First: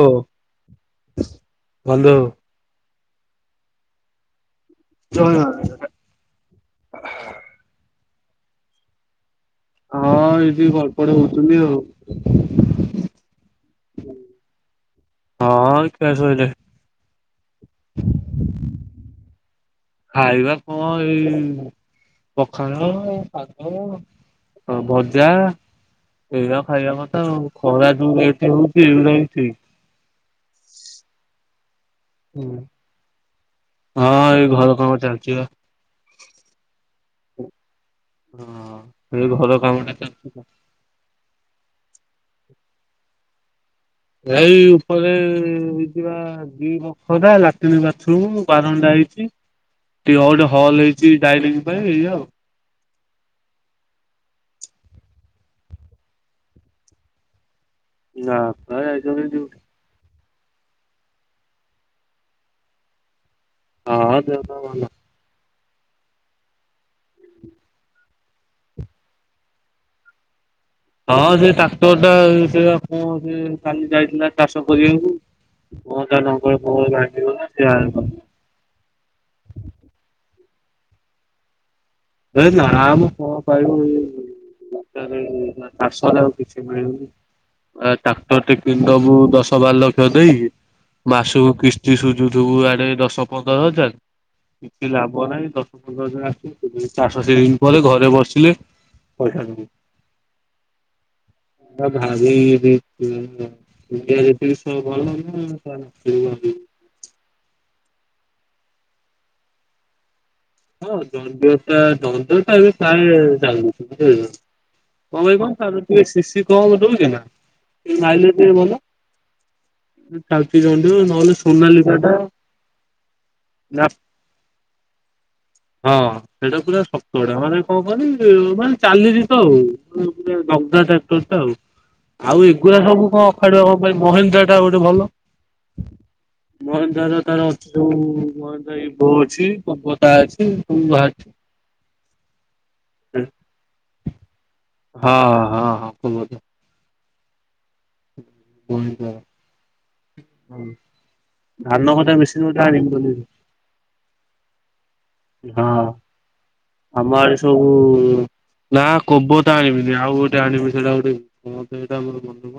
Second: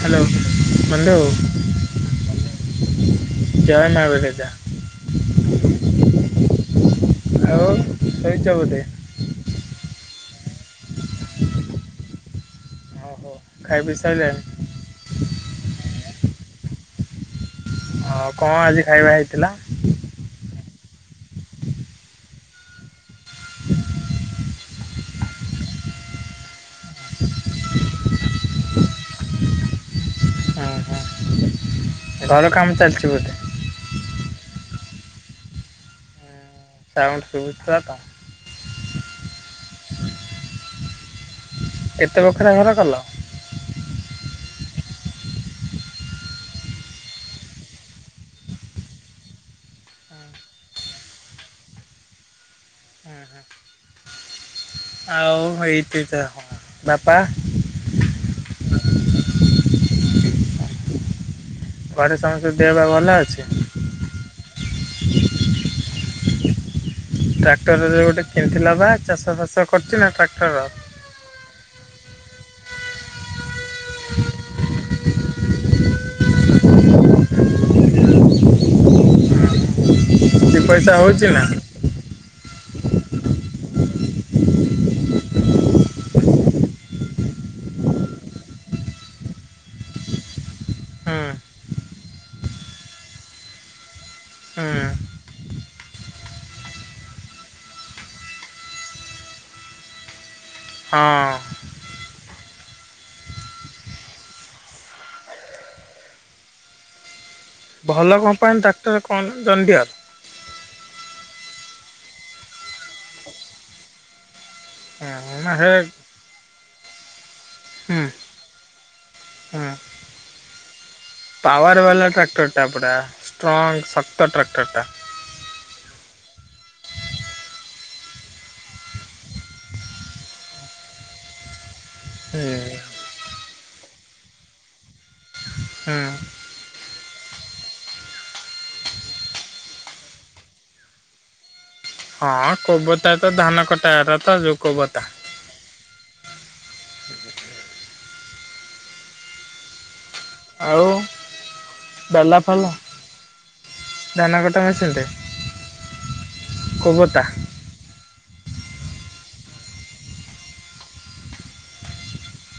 Hello ବନ୍ଧୁ। ବନ୍ଧୁ ଜୟ ମା ବିରଜା। [unintelligible] ଆଉ ଶୋଇଛ ବୋଧେ? ହଁ ଏଇଠି ଗଡ ପଡ ହୋଉଛନ୍ତି ଆଉ। ଓ ହୋ ଖାଇ ପିଇ ସାରିଲଣି? ହଁ ଖିଆ ସଇଲାଣି। ହଁ କଣ ଆଜି ଖାଇବା ହେଇଥିଲା? ଖାଇବା କଣ ଏଇ ପଖାଳ, ଶାଗ, ଭଜା। ଏଇଆ ଖାଇବା କଥା ଆଉ ଖରା ଯୋଉ ରେଟରେ ହଉଛି। ରହିଛି। ହୁଁ ହୁଁ ଘର କାମ ଚାଲିଛି ବୋଧେ? ହଁ ଏଇ ଘର କାମ ଚାଲିଛି ବା। ସାଉଣ୍ଡ ସୁବୁଥିଲା ତ? ହଁ ଏ ଘର କାମ ଟା ଚାଲିଛି। କେତେ ବଖରା ଘର କଲ? ଏଇ ଉପରେ ହେଇଥିବା ଦି ବଖରା ଲାଟିନ, ବାଥରୁମ, ବାରଣ୍ଡା ହେଇଛି। ଟିକେ ଆଉ ଗୋଟେ ହଲ୍ ହେଇଛି ଡାଇନିଂ ପାଇଁ ଏଇ ଆଉ। ହୁଁ ହୁଁ। ଆଉ ଏଇଠି ତ ହଁ ବାପା। ନାଁ ବାପା ଯାଇଛନ୍ତି ଡ଼ିଉଟି। ଘରେ ସମସ୍ତଙ୍କ ଦେହ ପାହ ଭଲ ଅଛି? ହଁ ଦେହ ପା ଭଲ। ଟ୍ରାକ୍ଟରରେ ଗୋଟେ କିଣିଥିଲା ବା ଚାଷ ଫାସ କରିଛି ନା ଟ୍ରାକ୍ଟର? ହଁ ସେ ଟ୍ରାକ୍ଟର ଟା ସେ କଣ ହଉଚି କାଲି ଯାଇଥିଲା ଚାଷ କରିବାକୁ? [unintelligible] କିଛି ପଇସା ହଉଛି ନା? ସେ ନାମ କଣ ପାଇବ ଇଏ। ଖାଲି ଚାଷରେ ଆଉ କିଛି ମିଳୁନି? ଆ ଟାକ୍ଟର ଟେ କିଣି ଦବୁ ଦଶ ବାର ଲକ୍ଷ ଦେଇ ହୁଁ ମାସକୁ କିସ୍ ସୁଝୁଥିବୁ ଯୋଉ ଆଡେ ଦଶ ପନ୍ଦର ହଜାର ହୁଁ କିଛି ଲାଭ ନାହିଁ। ଦଶ ପନ୍ଦର ହଜାର ଆସ୍‌ ଚାଷ ସିଜିନି ପରେ ଘରେ ବସିଲେ ପଇସା ସରିବ। ହଁ। ଭାରି [unintelligible] ସେୟାବି। ଭଲ କର୍ମ୍ପାନୀ ଟ୍ରାକ୍ଟର କଣ ଜଣ୍ଡିୟାର? ହଁ ଜଣ୍ଡିୟର ଟା ଜଣ୍ଡିୟର ଟା ପ୍ରାୟ ଚାଲୁନି। ବୁଝି ପାଇଲେ? କଣ ପାଇଁ ହୁଁ କହନି ସିସି କଣ ଦଉଚିନା ହୁଁ ଖାଇଲି। କିଏ ଭଲ? ହୁଁ [unintelligible] ନହେଲେ ପାୱାର ସୋନାଲି ବାଲା ଟାଟା। ତା ଟ୍ରାକ୍ଟରଟା। ହଁ। ସେଇଟା ପୁରା ଶତ ଗଡା ମାନେ କଣ କ ମାନେ ଚାଲିିଲି ତ ଆଉ ଦଗଦା ଟ୍ରାକ୍ଟର ଟା ଆଉ। ଆଉ ଏଗୁଡା ହୁଁ ସବୁ କଣ ଅଖାଡୁଆ କଣ ପାଇଁ ମହେନ୍ଦ୍ରା ଟା ଗୋଟେ ଭଲ। ମହେନ୍ଦ୍ରାର ତାର ଅଛି ଯୋଉ ମହେନ୍ଦ୍ରା ଇବୋ ଅଛି କୋମ୍ବତା ଅଛି। ଏ କୋଉ ବାହାରିଛି। ହଁ କୋବତା ତ ଧାନ କଟାର ତ ଯୋଉ କୋବତା। ହଁ ହଁ ହଁ କଣ ଟା? ଆଉ। ଧାନ କଟା ମେସିନ୍ ଗୋଟେ ଆଣିବି ବୋଲି। ଦାନା କଟା ମେସିନ୍ ଟେ? ହଁ ଆମ କୋବତା ଆଡ଼େ ସବୁ ନା କୋବତା ଆଣିମିନି। ଆଉ ଗୋଟେ ଆଣିବି ସେଇଟା ଗୋଟେ କଣ ସେଇଟା ମୋର ମନେ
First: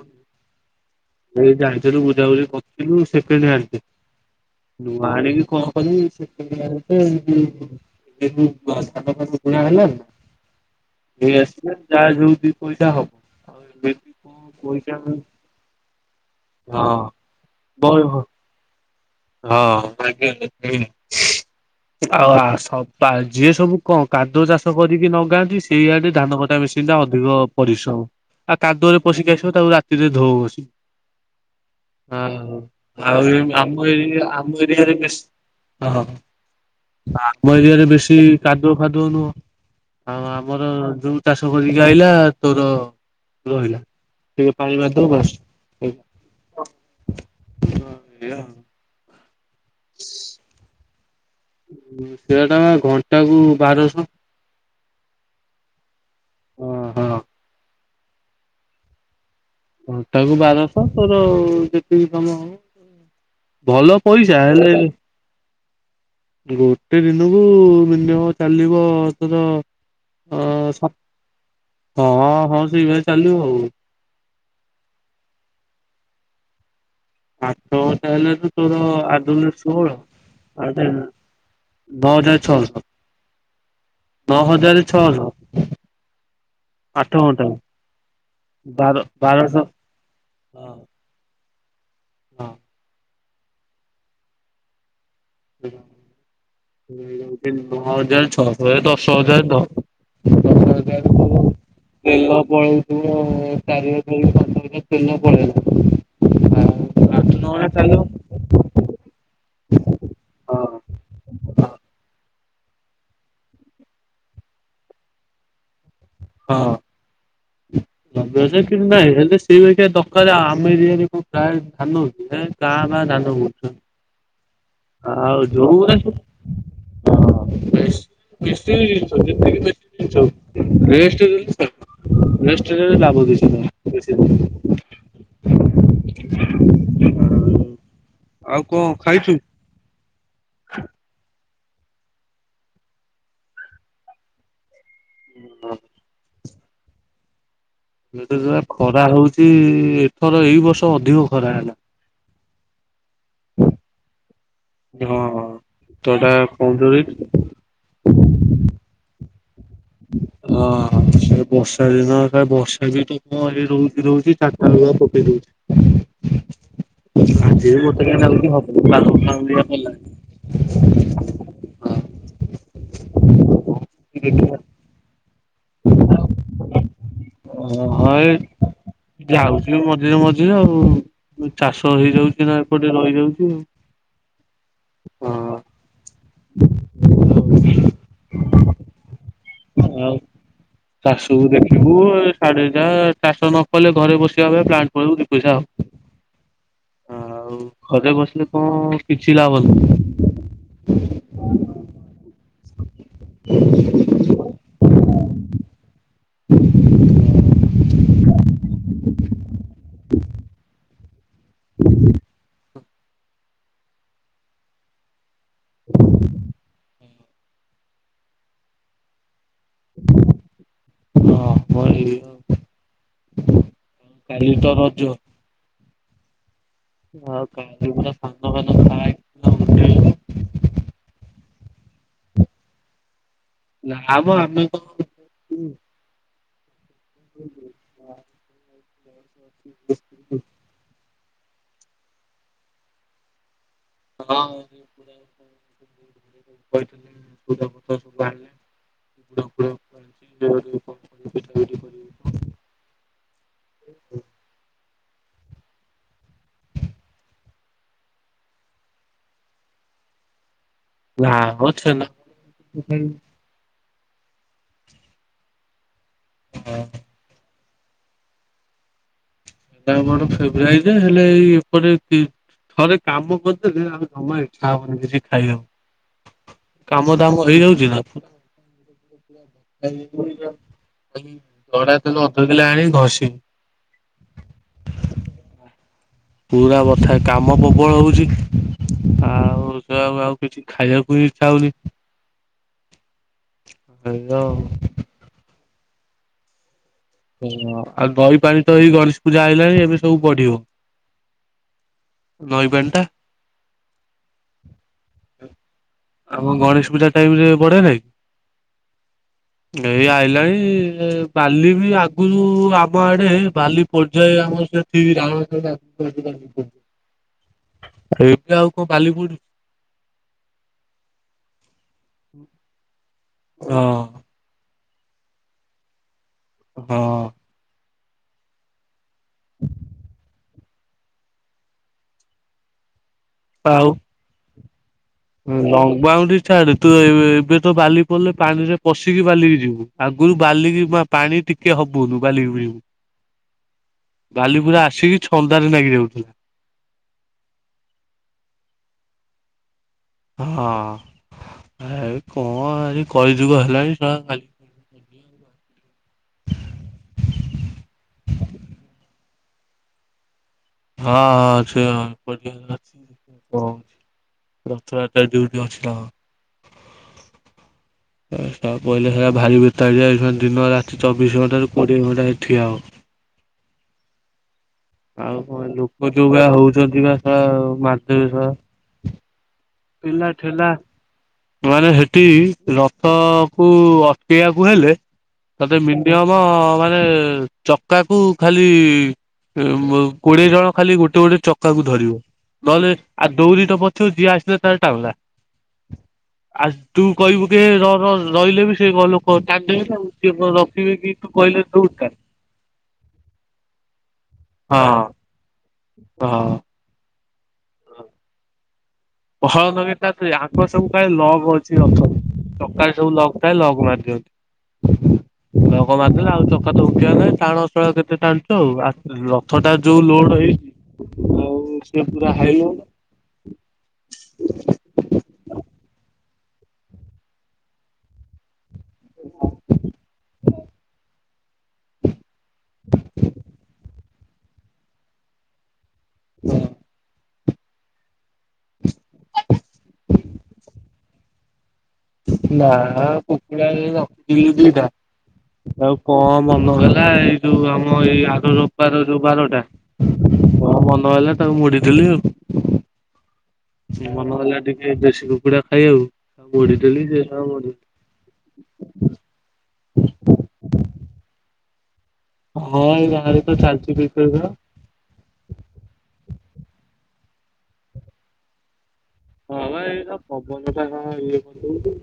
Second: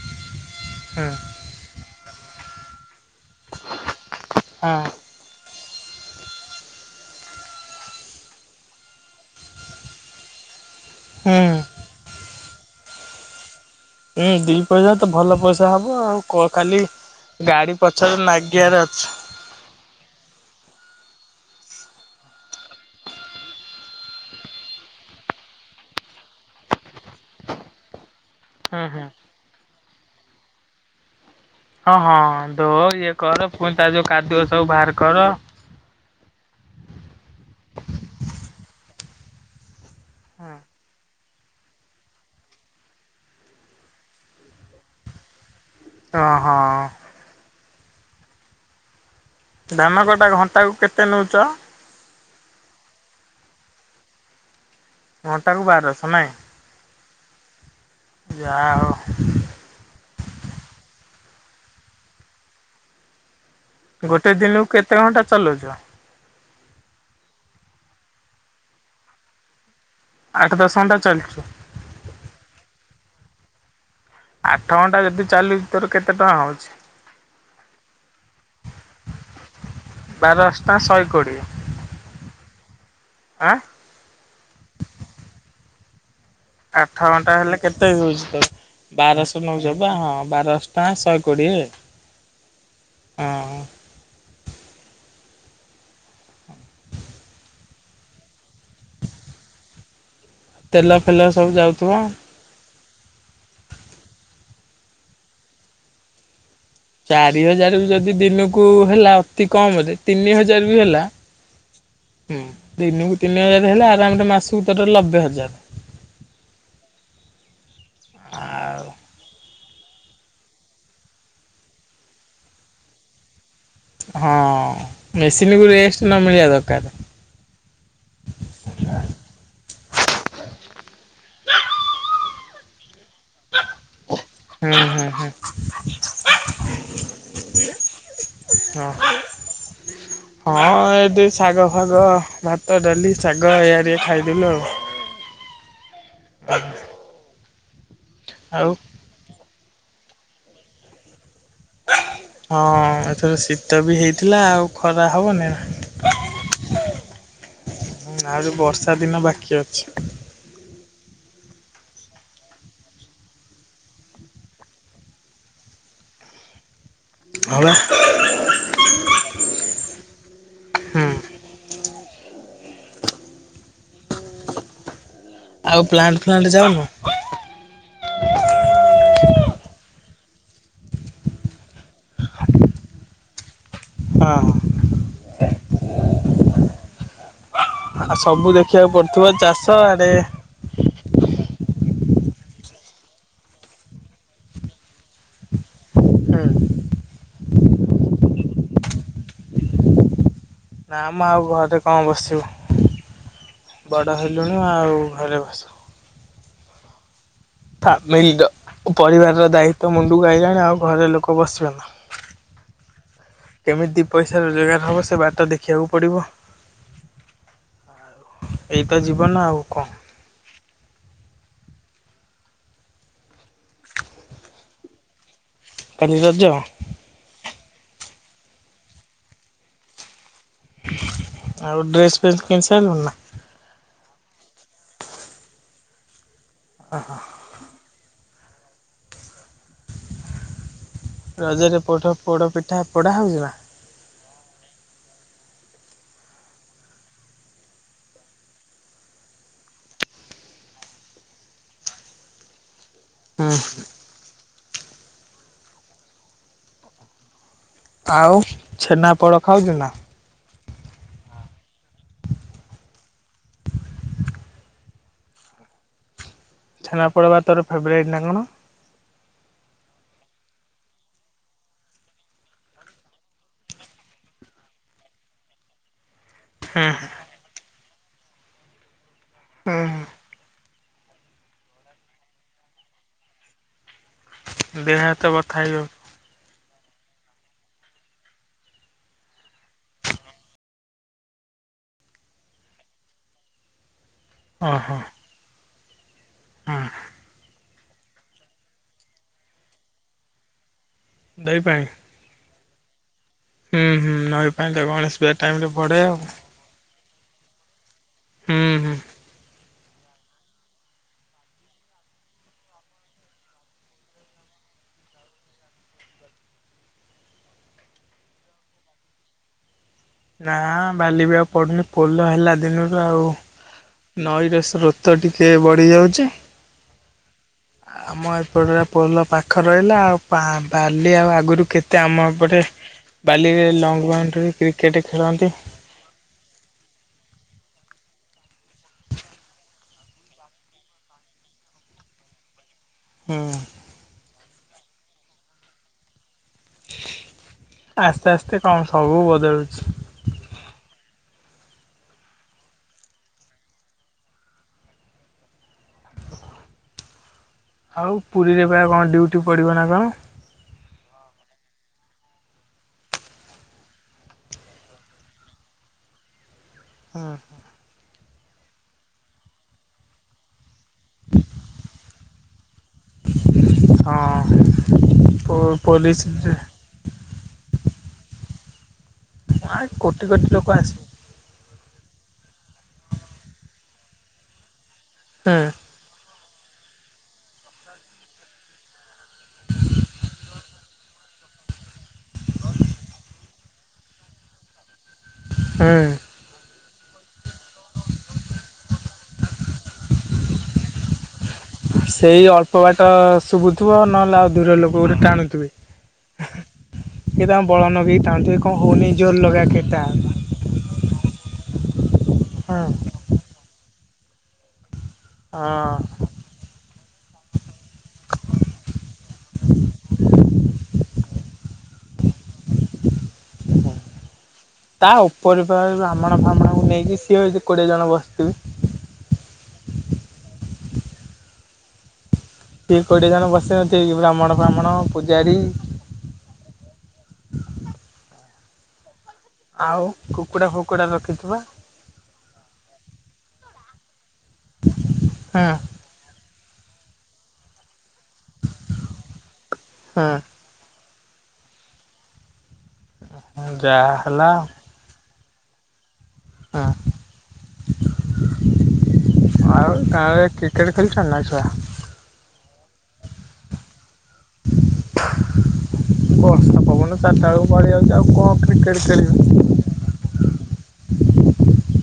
ହଁ। ଏଇଠି ଆଣିଥିଲୁ ବୁଝାବୁଝି କରିଥିଲୁ ସେକଣ୍ଡ ହ୍ୟାଣ୍ଡ ଟେ। ହଁ [inaudible] ଆଣିବି କଣ କରିବି ସେକେଣ୍ଡ ହ୍ୟାଣ୍ଡ ଟେ କି ଏବେ [unintelligible] ଧାନ ଫାନ ବୁଣା ହେଲାଣି। ନେଇ ହୁଁ ଆସିଲେ ଯାହା ଯୋଉ ଦି ପଇସା ହବ। ଆଉ ଏମିତି ଉଁ, କଣ ଦି ପଇସା ତ ହଁ ଭଲ ପଇସା ହବ ଆଉ। କ- ଖାଲି ଗାଡି ହଁ ପଛରେ ନାଗିବାର ଅ ହଁ [unintelligible] ଆଉ ଆ, ସବା ଯିଏ ସବୁ କଣ କାଦୁଅ ଚାଷ କରିକି ନଗାନ୍ତି ସିଆଡେ ଧାନ କଟା ମେସି ସିନ୍ ଟା ଅଧିକ ପରିଶ୍ରମ। ଆ, ହୁଁ କାଦୁଅରେ ହୁଁ ପଶିକି ଆସିବ ତାକୁ ରାତିରେ ଧୋ ବସିକି। ହଁ, ହଁ ଆଉ ଧୋ ଇଏ ଆଉ ଏ କର ଆମ ପୁଣି ତା ଯୋଉ କାଦୁଅ ସବୁ ବାହାର କର। ଓହୋ, ଆମ ଏରିଆରେ ବେଶୀ କାଦୁଅ ଫାଦୁଅ ନୁହଁ? ଆଉ ଆମର ଯୋଉ ଚାଷ କରିକି ଆଇଲା ତୋର ରହିଲା। ଟିକେ ପାଣି ମାରିଦବୁ ବାସ୍। ଓହୋ ହଉ [inaudible] ଧାନ କଟା ଘଣ୍ଟା କୁ କେତେ ନଉଚ? ସିଏ ତୋମେ ଘଣ୍ଟା କୁ ବାରଶହ। ଘଣ୍ଟାକୁ ବାରଶହ ନାଇଁ? ହଁ, ହଁ। ଯା ହଉ। ଘଣ୍ଟା କୁ ବାରଶହ ତୋର ଯେତିକି ସମୟ ହବ। ଭଲ ପଇସା ହେଲେ କଣ ଟା ଚଲଉଛ? ଗୋଟେ ଦିନକୁ ମିନିମମ୍ ଚାଲିବ ତୋର ଆଠ ଅ ଦଶ ସା ଘଣ୍ଟା ଚାଲଛୁ। ହଁ, ହଁ ସେଇ ଭଳିଆ ଚାଲିବ ଆଉ। ଆଠ ଘଣ୍ଟା ଯଦି ଚାଲୁଚି ତୋର କେତେ ଟଙ୍କା ହଉଛି? ଆଠ ଘଣ୍ଟା ହେଲେ ତ ତୋର ଆଠ ଦୁଣେ ଷୋହଳ। ବାର ଅଷ୍ଟା ଆଠେ ଶହେ ନା କୋଡିଏ ଧଅ ହଜାର ଛଅଶହ, ଆଁ ନଅ ହଜାର ଛଅଶହ। ଆଠ ଘଣ୍ଟା ହେଲେ କେତେ ହଉଛି ତ? ବାରଶହ ନଉଚ ବା ହଁ ବାର ହଁ ଅଷ୍ଟା ଶହେ କୋଡିଏ। ହଁ। ଅଁ, ହଁ। [inaudible] ନଅ ହଜାର ଛଅଶହ ଏ ହଜାର ଦଶ ହଜାର ଧୋ। ତେଲ ଫେଲ ସବୁ ଯାଉଥୁବ। ତେଲ ପଳେଇ ତୁମ ଚାରି ହଜାର କି ପାଞ୍ଚ ହଜାର ତେଲ ପଳେଇଲା। ଆଉ ଆଠ ଚାରି ନଅ ଘଣ୍ଟା ହଜାର ଚାଲିବ ଯଦି ଦିନକୁ ହେଲା ଅତି କମ୍ ରେ ତିନି ହଜାର ବି ହଁ ହେଲା ହୁଁ, ଦିନକୁ ତିନି ହଜାର ହେଲେ ଆରାମ ରେ ମାସକୁ ତୋର ଲବେ ହଜାର। ହଁ। ହଁ [unintelligible] କି ନାଇଁ ହେଲେ ସେ ଦରକାର ଆମ ଏରିଆରେ କୋଉ ପ୍ରାୟ ଧାନ ହଉଛି। କାଁ ଭାଁ ଧାନ କରୁଛନ୍ତି। ହଁ ମେସିନ କୁ ରେଷ୍ଟ ନ ମିଳିବା ଦରକାର। ହଁ ବି ଜିନଷ ଯେତିକି ଜିନିଷ [inaudible] ଲାଭ [inaudible] ହୁଁ ହୁଁ [unintelligible] ଆଉ କଣ ହଁ। ଖାଇଛୁ? ହଁ ଏଠି ଶାଗ ଫାଗ ଭାତ ଡାଲି ଶାଗ ଇଆରିଆ ଖାଇଦେବି ଆଉ। [inaudible] ଏ ଯୋଉ ଆଉ। ଖରା ହଉଛି ଏଥର ଏଇ ବର୍ଷ ଅଧିକ ଖରା ହେଲା। ହଁ ଏଥର ଶୀତ ବି ହେଇଥିଲା ଆଉ। ଖରା ହଁ ହବନି ନା। ଶୀତ ଟା କମ ଜୋରେ ହେଇଛି। ହୁଁ ଆହୁରି ବର୍ଷା ଦିନ ବାକି ଅଛି। ହଁ ବର୍ଷା ଦିନ ବର୍ଷା ବି ତ ଏଇ ରହୁଛିି ରହୁଛି ଚାଟା ବେଳକୁ ପକେଇ ଦଉଛି। ହଁ ବା। ଆଜି ବି ଗୋଟେ କ ନେ ହବନି [inaudible] ହୁଁ ଦେଖ [inaudible] ଆଉ ପ୍ଲାଣ୍ଟ ଫ୍ଲାଣ୍ଟ ଯାଉନୁ। ଓ ହଁ ଏ ଯାଉଥିଲ ମଝିରେ ମଝିରେ ଆଉ। ଚାଷ ହେଇଯାଉଛି ନା ଏପଟେ ରହିଯାଉଛି ଆଉ। ହଁ ହ [inaudible] ଆଉ ସବୁ ଦେଖିବାକୁ ପଡୁଥିବ ଚାଷ ଆଡେ ଆଉ ଚାଷକୁ ଦେଖିବୁ ସାଢେ ଯା ଚାଷ ନ କଲେ ଘରେ ବସିବା ଅପେକ୍ଷା ପ୍ଲାଣ୍ଟକୁ ପଳେଇବୁ ଦି ପଇସା ହବ। ହଁ ଆଉ ଘରେ ବସିଲେ କଣ କିଛି ଲାଭ ନାହିଁ। ନା ମ ଆଉ ଘରେ କଣ ବସିବୁ ହା ହେଲୁଣି ଆଉ ଘରେ ବସିବୁ। [unintelligible] ଫାମିଲିର ପରିବାରର ଦାୟିତ୍ଵ ମୁଣ୍ଡୁ କୁ ଆଇଲାଣି ଆଉ ଘରେ ଲୋକ ବସିବେ ନା। କେମିତି ପଇସା ରୋଜଗାର ହବ ସେ ବାଟଟା ଦେଖିବାକୁ ପଡିବ। ଏଇତ ଯିବନ ଆଉ କଣ। ହଁ ଭାଇ। କାଲି ତ ରଜ। କାଲି ରଜ? ହଁ କ ସାନ [inaudible] ଆଉ ଡ୍ରେସ୍ ଫେସ କିଣିସାରି ଲୁଣୁ ନା। ନା ଆମ ଆମେ କଣ। ହଁ ହଁ। [unintelligible] ରଜରେ ପୋଡ଼ା ପୋଡ଼ପିଠା ପୋଡ଼ା ହେଉଛିିନା। ହଁ କହିଥିଲେ ଫ ସବୁ ବାହାରିଲେ। ଗୁଡା [inaudible] ହୁଁ। ଆଉ ଛେନାପୋଡ଼ ଖାଉଛୁ ନା। ନା ମ ଛେନାପୋଡ଼ [inaudible] ଛେନାପୋଡ ପା ତୋର ଫେବରାଇଟ୍ ନା କଣ? ଆମର ଫେଭରାଇଟ ଯେ ହେଲେ ଏଇ ଏପଟ। ଥରେ କାମ କରିଦେଲେ ଆଉ ଜମା ଇଚ୍ଛା ହବନି କିଛି ଖାଇଆକୁ। ହୁଁ କାମ ଦାମ ହେଇଯାଉଛି ନା। ହୁଁ ଜଡା ତେଳ ଅଧ କିଲୋ ଆଣିକି ଘଷିବି। ଦେହ ହାତ ବଥା ହେଇବ। ପୁରା ବଥା କାମ ପ୍ରବଳ ହଉଛି। ଆଉ ସେ ଆଉ ଆଉ କିଛି ଖାଇବାକୁ ବି ଇଛା ହଉନି। [inaudible] ଓ ହୋ। ହଁ। ଓ ଆଉ ଦହି ପାଣି ତ ଏଇ ଗଣେଶ ପୂଜା ଆଇଲାଣି ଏବେ ସବୁ ବଢିବ। ଦହି ପାଣି। ଦହି ପାଣି ଟା। ହୁଁ ହୁଁ ନଈ ପାଣି ଟା ଗଣେଶ ପୂଜା ଟାଇମ ରେ ପଢେ ଆଉ। ହଁ ଗଣେଶ ପୂଜା ଟାଇମ ରେ ବଢେ ନଇ। ହୁଁ ହୁଁ। ଏଇ ଆଇଲାଣି ବାଲି ବି ଆ ଆଗରୁ ଆମ ଆଡେ ବାଲି ପଡ଼ିଯାଏ ଆମର [unintelligible] ଏବେ ଆଉ କଣ ବାଲି ପଡୁଚି। ନା ବାଲିବି ଆଉ ପଡୁନି ପୋଲ ହେଲା ଦିନରୁ ଆଉ ହଁ। ନଈର ସ୍ରୋତ ଟିକେ ବଢ଼ିଯାଉଛି। ହଁ। ଆମ ଏପଟରେ ପୋଲ ପାଖ ରହିଲା ଆଉ ପା ବାଲି ଆଉ ଆଗରୁ କେତେ ଆମ ଏପଟେ ବାଲିରେ ଲଙ୍ଗ୍ ବାଉଣ୍ଡ୍ରି ରେ କ୍ରିକେଟ୍ ଖେଳନ୍ତି। ହୁଁ ଲଙ୍ଗ ବାଉଣ୍ଡରି ଛାଡେ ତୁ ଏ ଏବେ ତ ବାଲି ପଡ଼ିଲେ ପାଣି ରେ ପଶିକି ବାଲିକି ଯିବୁ ଆଗରୁ ବାଲି କି ମା ପାଣି ଟିକେ ହବୁନୁ ବାଲି [unintelligible] ହୁଁ। ବାଲିପୁରା ଆସିକି ଛନ୍ଦାରେ ନାଗି ଯାଉଥିଲା। ଆସ୍ତେ ଆସ୍ତେ କଣ ସବୁ ବଦଳୁଛି। ହଁ ଏ କଣ ଆସି କହିଯୁଗ ହେଲାଣି ଶଳା ଖାଲି ହୁଁ। ଆଉ ପୁରୀରେ ବା କଣ ଡିଉଟି ପଡିବ ନା କଣ। [unintelligible] ରଥଯାତ୍ରା ଡିୟୁଟି ଅଛି ତ। ହଁ। ଏ ଶଳା ପଇଲେ ହେରା ଭାରି ଭେତାଳିଆ ଦିନ ରାତି ଚବିଶ ଘଣ୍ଟାରୁ କୋଡିଏ ଘଣ୍ଟା ହେଇଠି ଠିଆ ହବ। ହଁ [inaudible] ପୋ ପୋଲିସି ରେ ଯଦି ବା ସଳା ମାରିଦେବେ ସଳା ନାଇ କୋଟି କୋଟି ଲୋକ ଆସି ମାନେ ହେଠି ରଥ କୁ ଅଟକେଇବାକୁ ହେଲେ ହୁଁ ତତେ ମିନି ନିୟମ ମାନେ ଚକାକୁ ଖାଲି ଉ କୋଡ଼ିଏ ଜଣ ଖାଲି ଗୋଟେ ଗୋଟେ ଚକାକୁ ଧରିବ ନହେଲେ ଆ ଦଉଡ଼ି ଟା ପଡିଥିବ ଯିଏ ଆସିଲା ଟାଣିଲା। ହୁଁ। ଆ ତୁ କହିବୁ କି ହେ ରହ ରହ ରହିଲେ ବି ସେ ବ ଲୋକ କ ଟାଣିଦେବେ ନା ତୁ ରଖିବେ କି ତୁ କହିଲେ ଦଉଡି ଟା। ସେଇ ଅଳ୍ପ ବାଟ ଶୁଭୁଥିବ ନହେଲେ ଆଉ ଦୂର ହଁ ଲୋକ ଗୋଟେ ଟାଣୁଥିବେ। ହଁ। କି ତାଙ୍କ ବଳ ଲଗେଇକି ଟାଣୁଥିବେ କଣ ହଉନି ଜୋର ଲଗା ଟାଣେ। ଉପରେ ସବୁ ପ୍ରାୟ ଲଗ୍ ଅଛି ରଥରେ ହଁ ଚକାରେ ସବୁ ଲଗ ଥାଏ ଲଗ୍ ମାରିଦିଅନ୍ତି। ଲକ୍ ହଁ ମାରିଦେଲେ ଆଉ ଚକା ତ ଉଠିବାର ନାହିଁ ଟାଣ ଟାଣ କେତେ ଟାଣିଛ ଆଉ ରଥ ଟା ଯୋଉ ଲୋଡ଼ ହେଇଛି ଆଉ ପୁରା ହାଇ [unintelligible] ହୁଁ। ତା ଉପରେ ବା ବ୍ରାହ୍ମଣ ଫାମଣ କୁ ନେଇକି ସିଏ କୋଡ଼ିଏ ଜଣ ବସିଥିବେ। [inaudible] ସିଏ କୋଡ଼ିଏ ଜଣ ବସିବେ ସେଇ ବ୍ରାହ୍ମଣ ଫାମାଣ ପୂଜାରୀ। ହଁ। ଆଉ କୁକୁଡ଼ା ଫୁ କୁକୁଡ଼ା ରଖିଚୁ ବା? ନା କୁକୁଡ଼ା ଏଇ ରଖିଥିଲି ଦିଟା ହୁଁ ଆଉ କଣ ମନହେଲା ଏଇ ଯୋଉ ଆମ ଏଇ ଆର ରବିବାର ଯୋଉ ବାରଟା। ହୁଁ କଣ ମନ ହେଲା ତାକୁ ମୁଡ଼ିଦେଲି ଆଉ। ହୁଁ। ମନ ହେଲା ଟିକେ ଦେଶୀ କୁକୁଡ଼ା ଖାଇବାକୁ ମୁଡ଼ି ହୁଁ ଦେଲି ଯେ [unintelligible] ଆଉ ଗାଁ ରେ କ୍ରିକେଟ୍ ଖେଳିଛ ନା ଛୁଆ? ହଁ ଏଇ ବାହାରେ ତ ଚାଲିଛି କ୍ରିକେଟ୍ ଖେଳ। ବର୍ଷା ପବନ ଚାରିଟା ବେଳକୁ ପଳେଇଆଉଛି ଆଉ କଣ କ୍ରିକେଟ ଖେଳିବି। ହଁ ବା ଏଇ [unintelligible] ପବନଟା ଇଏ [unintelligible]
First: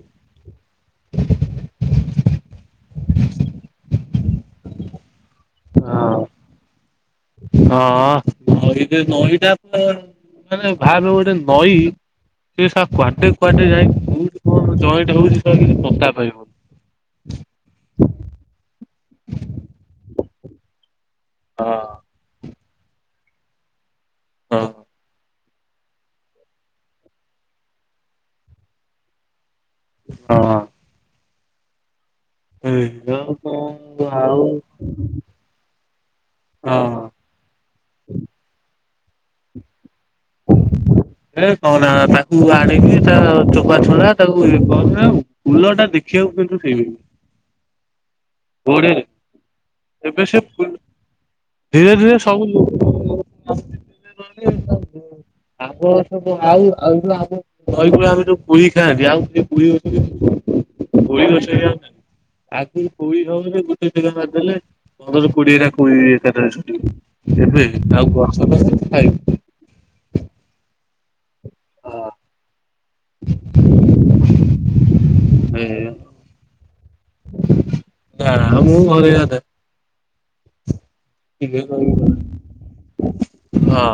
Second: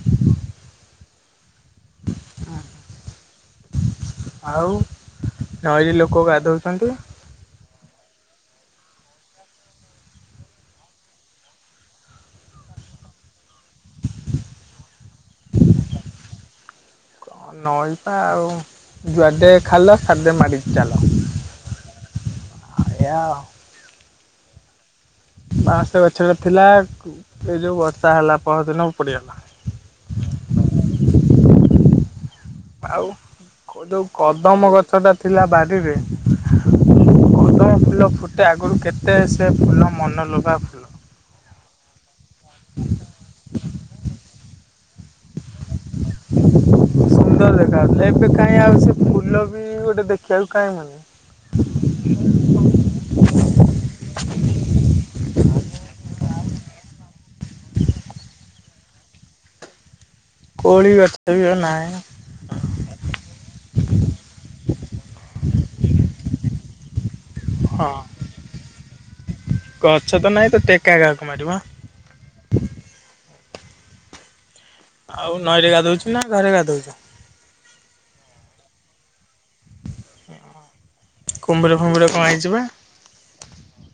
ହୁଁ ଆଉ ନଈରେ ଲୋକ ହଁ ଗାଧୋଇ ଥାନ୍ତି। ହଁ ନଈ ନଈଟା ତ ମାନେ ଭାବେ ଗୋଟେ ନଈ ସେ ସା କୁଆଡ଼େ କୁଆଡ଼େ ଯାଇକି କଉଠି କଣ ଜଏଣ୍ଟ୍ ହଉଛି ତାର କିଛି ପତା ପାଇବୁନି। ନଈ ପା ଆଉ ଯୁଆଡ଼େ ଖାଲ ସିଆଡ଼େ ମାଡ଼ି ଚାଲ। ହଁ। ଏଇଆ। ହୁଁ। ବାଉଁଶ ଗଛଟା ଥିଲା ଏଇ ଯୋଉ ବର୍ଷା ହେଲା ପର ଦିନ ଉପୁଡ଼ିଗଲା। ହଁ। ହୁଁ ଆଉ ଯୋଉ କଣ ଆଉ କଦମ ଗଛ ଟା ଥିଲା ବାରିରେ ହଁ କଦମ ଫୁଲ ଫୁଟେ ଆଗରୁ କେତେ ସେ ଫୁଲ ମନଲୋଭା। ଏ କହନା ତାକୁ ଆଣିକି ତା ଚୋପା ଛଡ଼ା ତାକୁ ଇଏ [unintelligible] ଫୁଲ ଟା ଦେ ସୁନ୍ଦର ଦେଖାାଯାଉଥିଲା ଏବେ କାଇଁ ଆଉ ବଢିଆ ସେ ଦେଖା ଫୁଲ ବି ଗୋଟେ ଏବେ ସେ ଦେଖିବାକୁ ଫୁଲ କାଇଁ ମିଳୁନି। ଧୀରେ ଧୀରେ ସବୁ [unintelligible] ଆଗ ସବୁ ଆଉ ଆଉ ଆମ ନଈ କୂଳେ ଆମେ ଯୋଉ [unintelligible] ଗାଁ ରେ ଆଉ ସେ [unintelligible] ଅଛି। କୋଳି ବି ଗଛ ଆଉ [unintelligible] ନାହିଁ ଆଗକୁ କୋଳି ହଉରେ ଗୋଟେ ଟେକା ମାରିଦେଲେ ପନ୍ଦର କୋଡ଼ିଏ ଟା କୋଳି ଏକାଥରେ ଛୁଟିବ ଏବେ ହଁ ଆଉ ଗଛ [unintelligible] ଖାଇବ। ଗଛ ତ ନାଇଁ ତ ଟେକା କାହାକୁ ମାରିବ ହାଁ। ହଁ। ଆଉ ନଈରେ ଏଇଆ। ଗାଧଉଛୁ ନା ଘରେ ଗାଧଉଛୁ? ନା ନା ମୁଁ ଘରେ ଗାଧାଏ। କୁମ୍ଭୀର ଫୁମ୍ଭୀର କଣ ହେଇଛି ବା। [unintelligible] ହଁ।